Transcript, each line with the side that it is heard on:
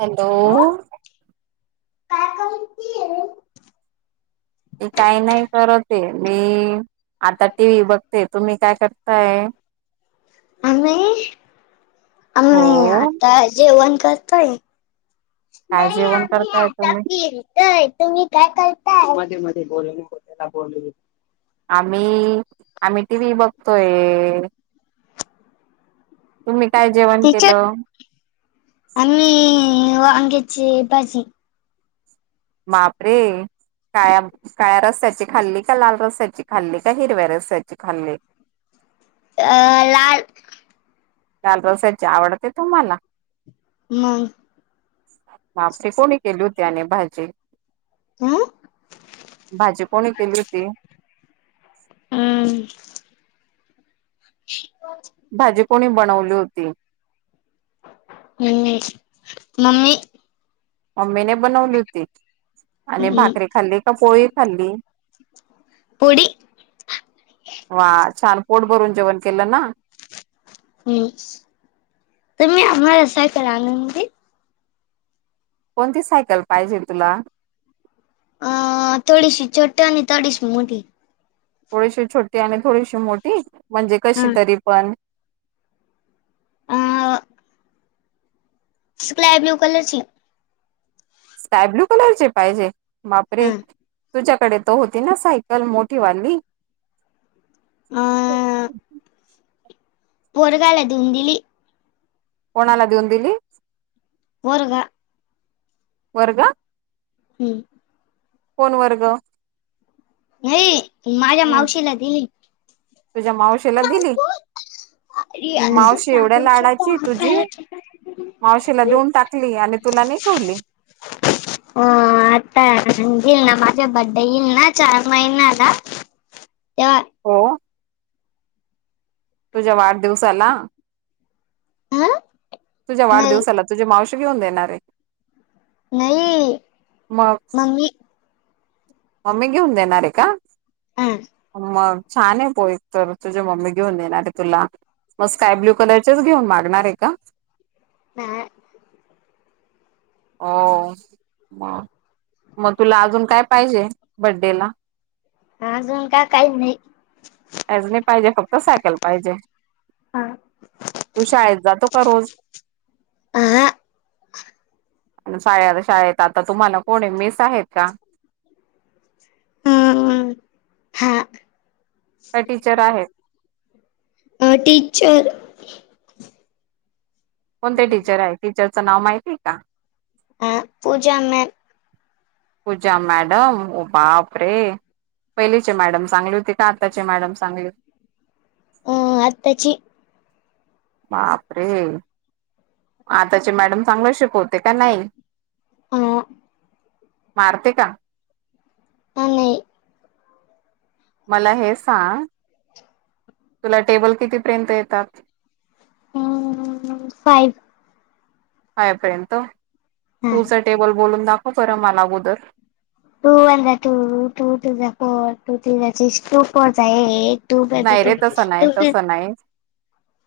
right: Hello
left: काय करती हे?
right: मी काही नाही करते मी आता टीव्ही बघते, तुम्ही काय करताय?
left: [unintelligible] [unintelligible] काय
right: हो
left: तुम्ही काय
right: काय जेवण करताय तुम्ही
left: करताय? मध्ये मध्ये बोलू नको त्या बोल
right: आम्ही आम्ही टी व्ही बघतोय. तुम्ही काय जेवण
left: टीचर
right: केलं?
left: आम्ही, वांग्याची भाजी.
right: बापरे. काळ काळ्या रस्याची खाल्ली का? लाल रसाची खाल्ली का? हिरव्या रसाची खाल्ली?
left: अ लाल
right: लाल रसाची आवडते तुम्हाला?
left: मग?
right: मापशी कोणी केली होती आणि भाजी?
left: हं?
right: भाजी कोणी केली होती?
left: हम्म. [inaudible]
right: भाजी कोणी बनवली होती?
left: हम्म, मम्मी.
right: मम्मीने बनवली होती आणि भाकरी खाल्ली का पोळी खाल्ली?
left: पोडी
right: वा छान पोट भरून जेवण केलं ना?
left: [unintelligible]
right: कोणती सायकल पाहिजे तुला?
left: [unintelligible]
right: थोडीशी छोटी आणि थोडीशी मोठी, म्हणजे कशी
left: हा
right: तरी पण?
left: अम्म. स्क्लाय ब्ल्यू कलरची.
right: स्काय ब्लू कलरची पाहिजे
left: हा
right: मापरे! तुझ्याकडे तो होती ना, सायकल मोठी वाली?
left: आ पोरग्याले देऊन दिली.
right: कोणाला देऊन दिली?
left: पोरगा
right: पोरगा?
left: हम्म.
right: फोन वर्ग
left: नाही माझ्या
right: हम्म
left: मावशीला दिली.
right: तुझ्या मावशीला दिली
left: हम्म.
right: मावशी एवढ्या लाडाची तुझी ली आणि तुला नाही ठेवली.
left: हो आता ईलना माझ्या बड्डे ईल ना चार महिना आला तेव्हा
right: हो, तुझ्या वाढदिवसाला
left: आ?
right: तुझ्या वाढदिवसाला तुझे मावशी घेऊन देणार आहे.
left: नाही
right: मग
left: मम्मी
right: मम्मी घेऊन देणार रे का
left: ह
right: मग? छान [unintelligible] तर तुझी मम्मी घेऊन देणार तुला. मग स्काय ब्लू कलरचेच घेऊन मागणार आहे का?
left: नाय.
right: हो. मग मग, तुला अजून काय पाहिजे बड्डेला?
left: अजून का काही नाही.
right: अजून एक नाही पाहिजे, फक्त सायकल पाहिजे. तू शाळेत जातो का रोज?
left: हा
right: शाळ-शाळेत आता तुम्हाला कोण आहेत, मिस आहेत का?
left: हम्म हा.
right: का टीचर आहेत?
left: अं टीचर
right: कोणते टीचर आहे, टीचरचं नाव माहिती आहे का?
left: हां पूजा मॅम.
right: पूजा मॅडम, बाप रे. पहिलीचे मॅडम चांगली होती का, आताचे मॅडम चांगली आहेत?
left: अं आत्ताची
right: बापरे, आताचे मॅडम चांगले शिकवते का नाही?
left: हं.
right: मारते का?
left: काय नाही.
right: मला हे सांग तुला टेबल कितीपर्यंत येतात?
left: अ फाईव
right: फाइवपर्यंत.
left: हा
right: पुढचं टेबल बोलून दाखव बरं मला अगोदर.
left: टू वन जा टू, टू टू जा फोर, टू थ्री जा सिक्स, टू फोर जा एक.
right: नाही रे तसं नाही तसं नाही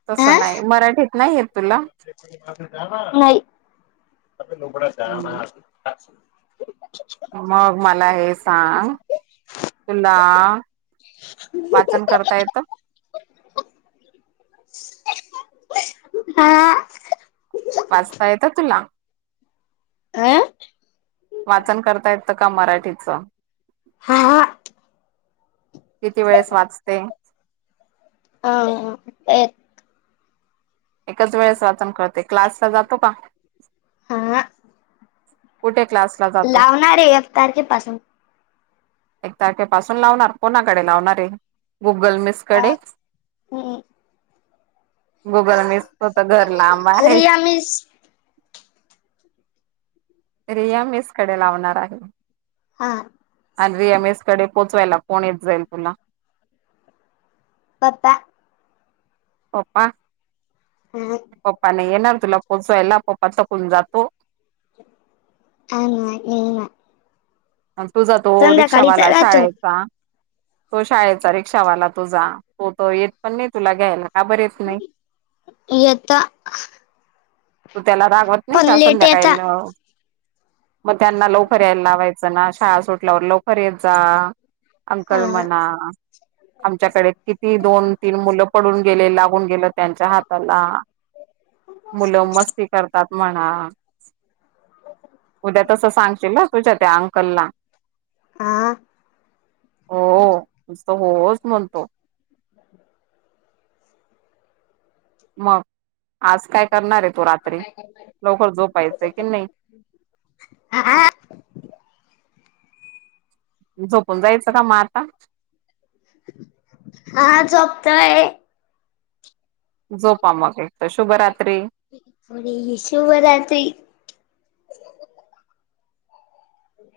right: तसं नाही. मराठीत नाही येत तुला?
left: नई.
right: मग मला हे सांग तुला वाचन करता येतं?
left: हा.
right: वाचता येतं तुला?
left: आं.
right: वाचन करता येत का मराठीचं?
left: हा हा.
right: किती वेळेस वाचते?
left: हा. [unintelligible]
right: एखाद्या वेळेस वाचन कळते, क्लासला जातो का?
left: आंहा.
right: कुठे क्लास
left: लावणार आहे एक तारखेपासून.
right: एक तारखे पासून लावणार कोणाकडे लावणार आहे? गुगल मिस कडे. [unintelligible] मिसच तर घर लांब आहे.
left: रिया मिस
right: रिया मेसकडे लावणार आहे.
left: हा.
right: आन्वी एम एसकडे पोचवायला कोण येत जाईल तुला.
left: पप्पा.
right: पप्पा
left: [unintelligible]
right: पप्पा नाही येणार तुला पोसयला, पप्पा थकून जातो.
left: काय नाही, ये नाही.
right: आणि तुझा तो रिक्षावाला आहे
left: राहतो
right: शाळेत. का तो शाळेचा रिक्षावाला तुझा, हो तो येत पण नाही तुला घ्यायला. का बरे हायत नाही,
left: येता
right: तू त्याला रागवत नाही
left: पण
right: का
left: लेट येता
right: संध्याकाळी लावू, मग त्यांना लवकर यायला लावाय चना शाळा सुटल्यावर लवकर येत जा. अंकल
left: हा
right: म्हणा आमच्याकडे किती दोन तीन मुलं पडून गेले, लागून गेलेत. त्यांच्या हाताला मुलं मस्ती- करतात म्हणा. उद्या तसं सांगशील हा तुझ्या त्या कल्ला,
left: हा
right: हो हो नुसता हो होच म्हणतो.
left: ह् [inaudible]
right: मग आज काय करणार आहे तू रात्री? लवकर झोपायचंय कि नाही?
left: हां.
right: झोपून जायचं का म आता?
left: हा झोपतोय.
right: झोपा मग एकट शुभरात्री.
left: म्हणजे हे शुभराात्री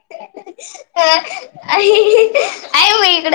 left: [unintelligible] आहे मग इकडं‌.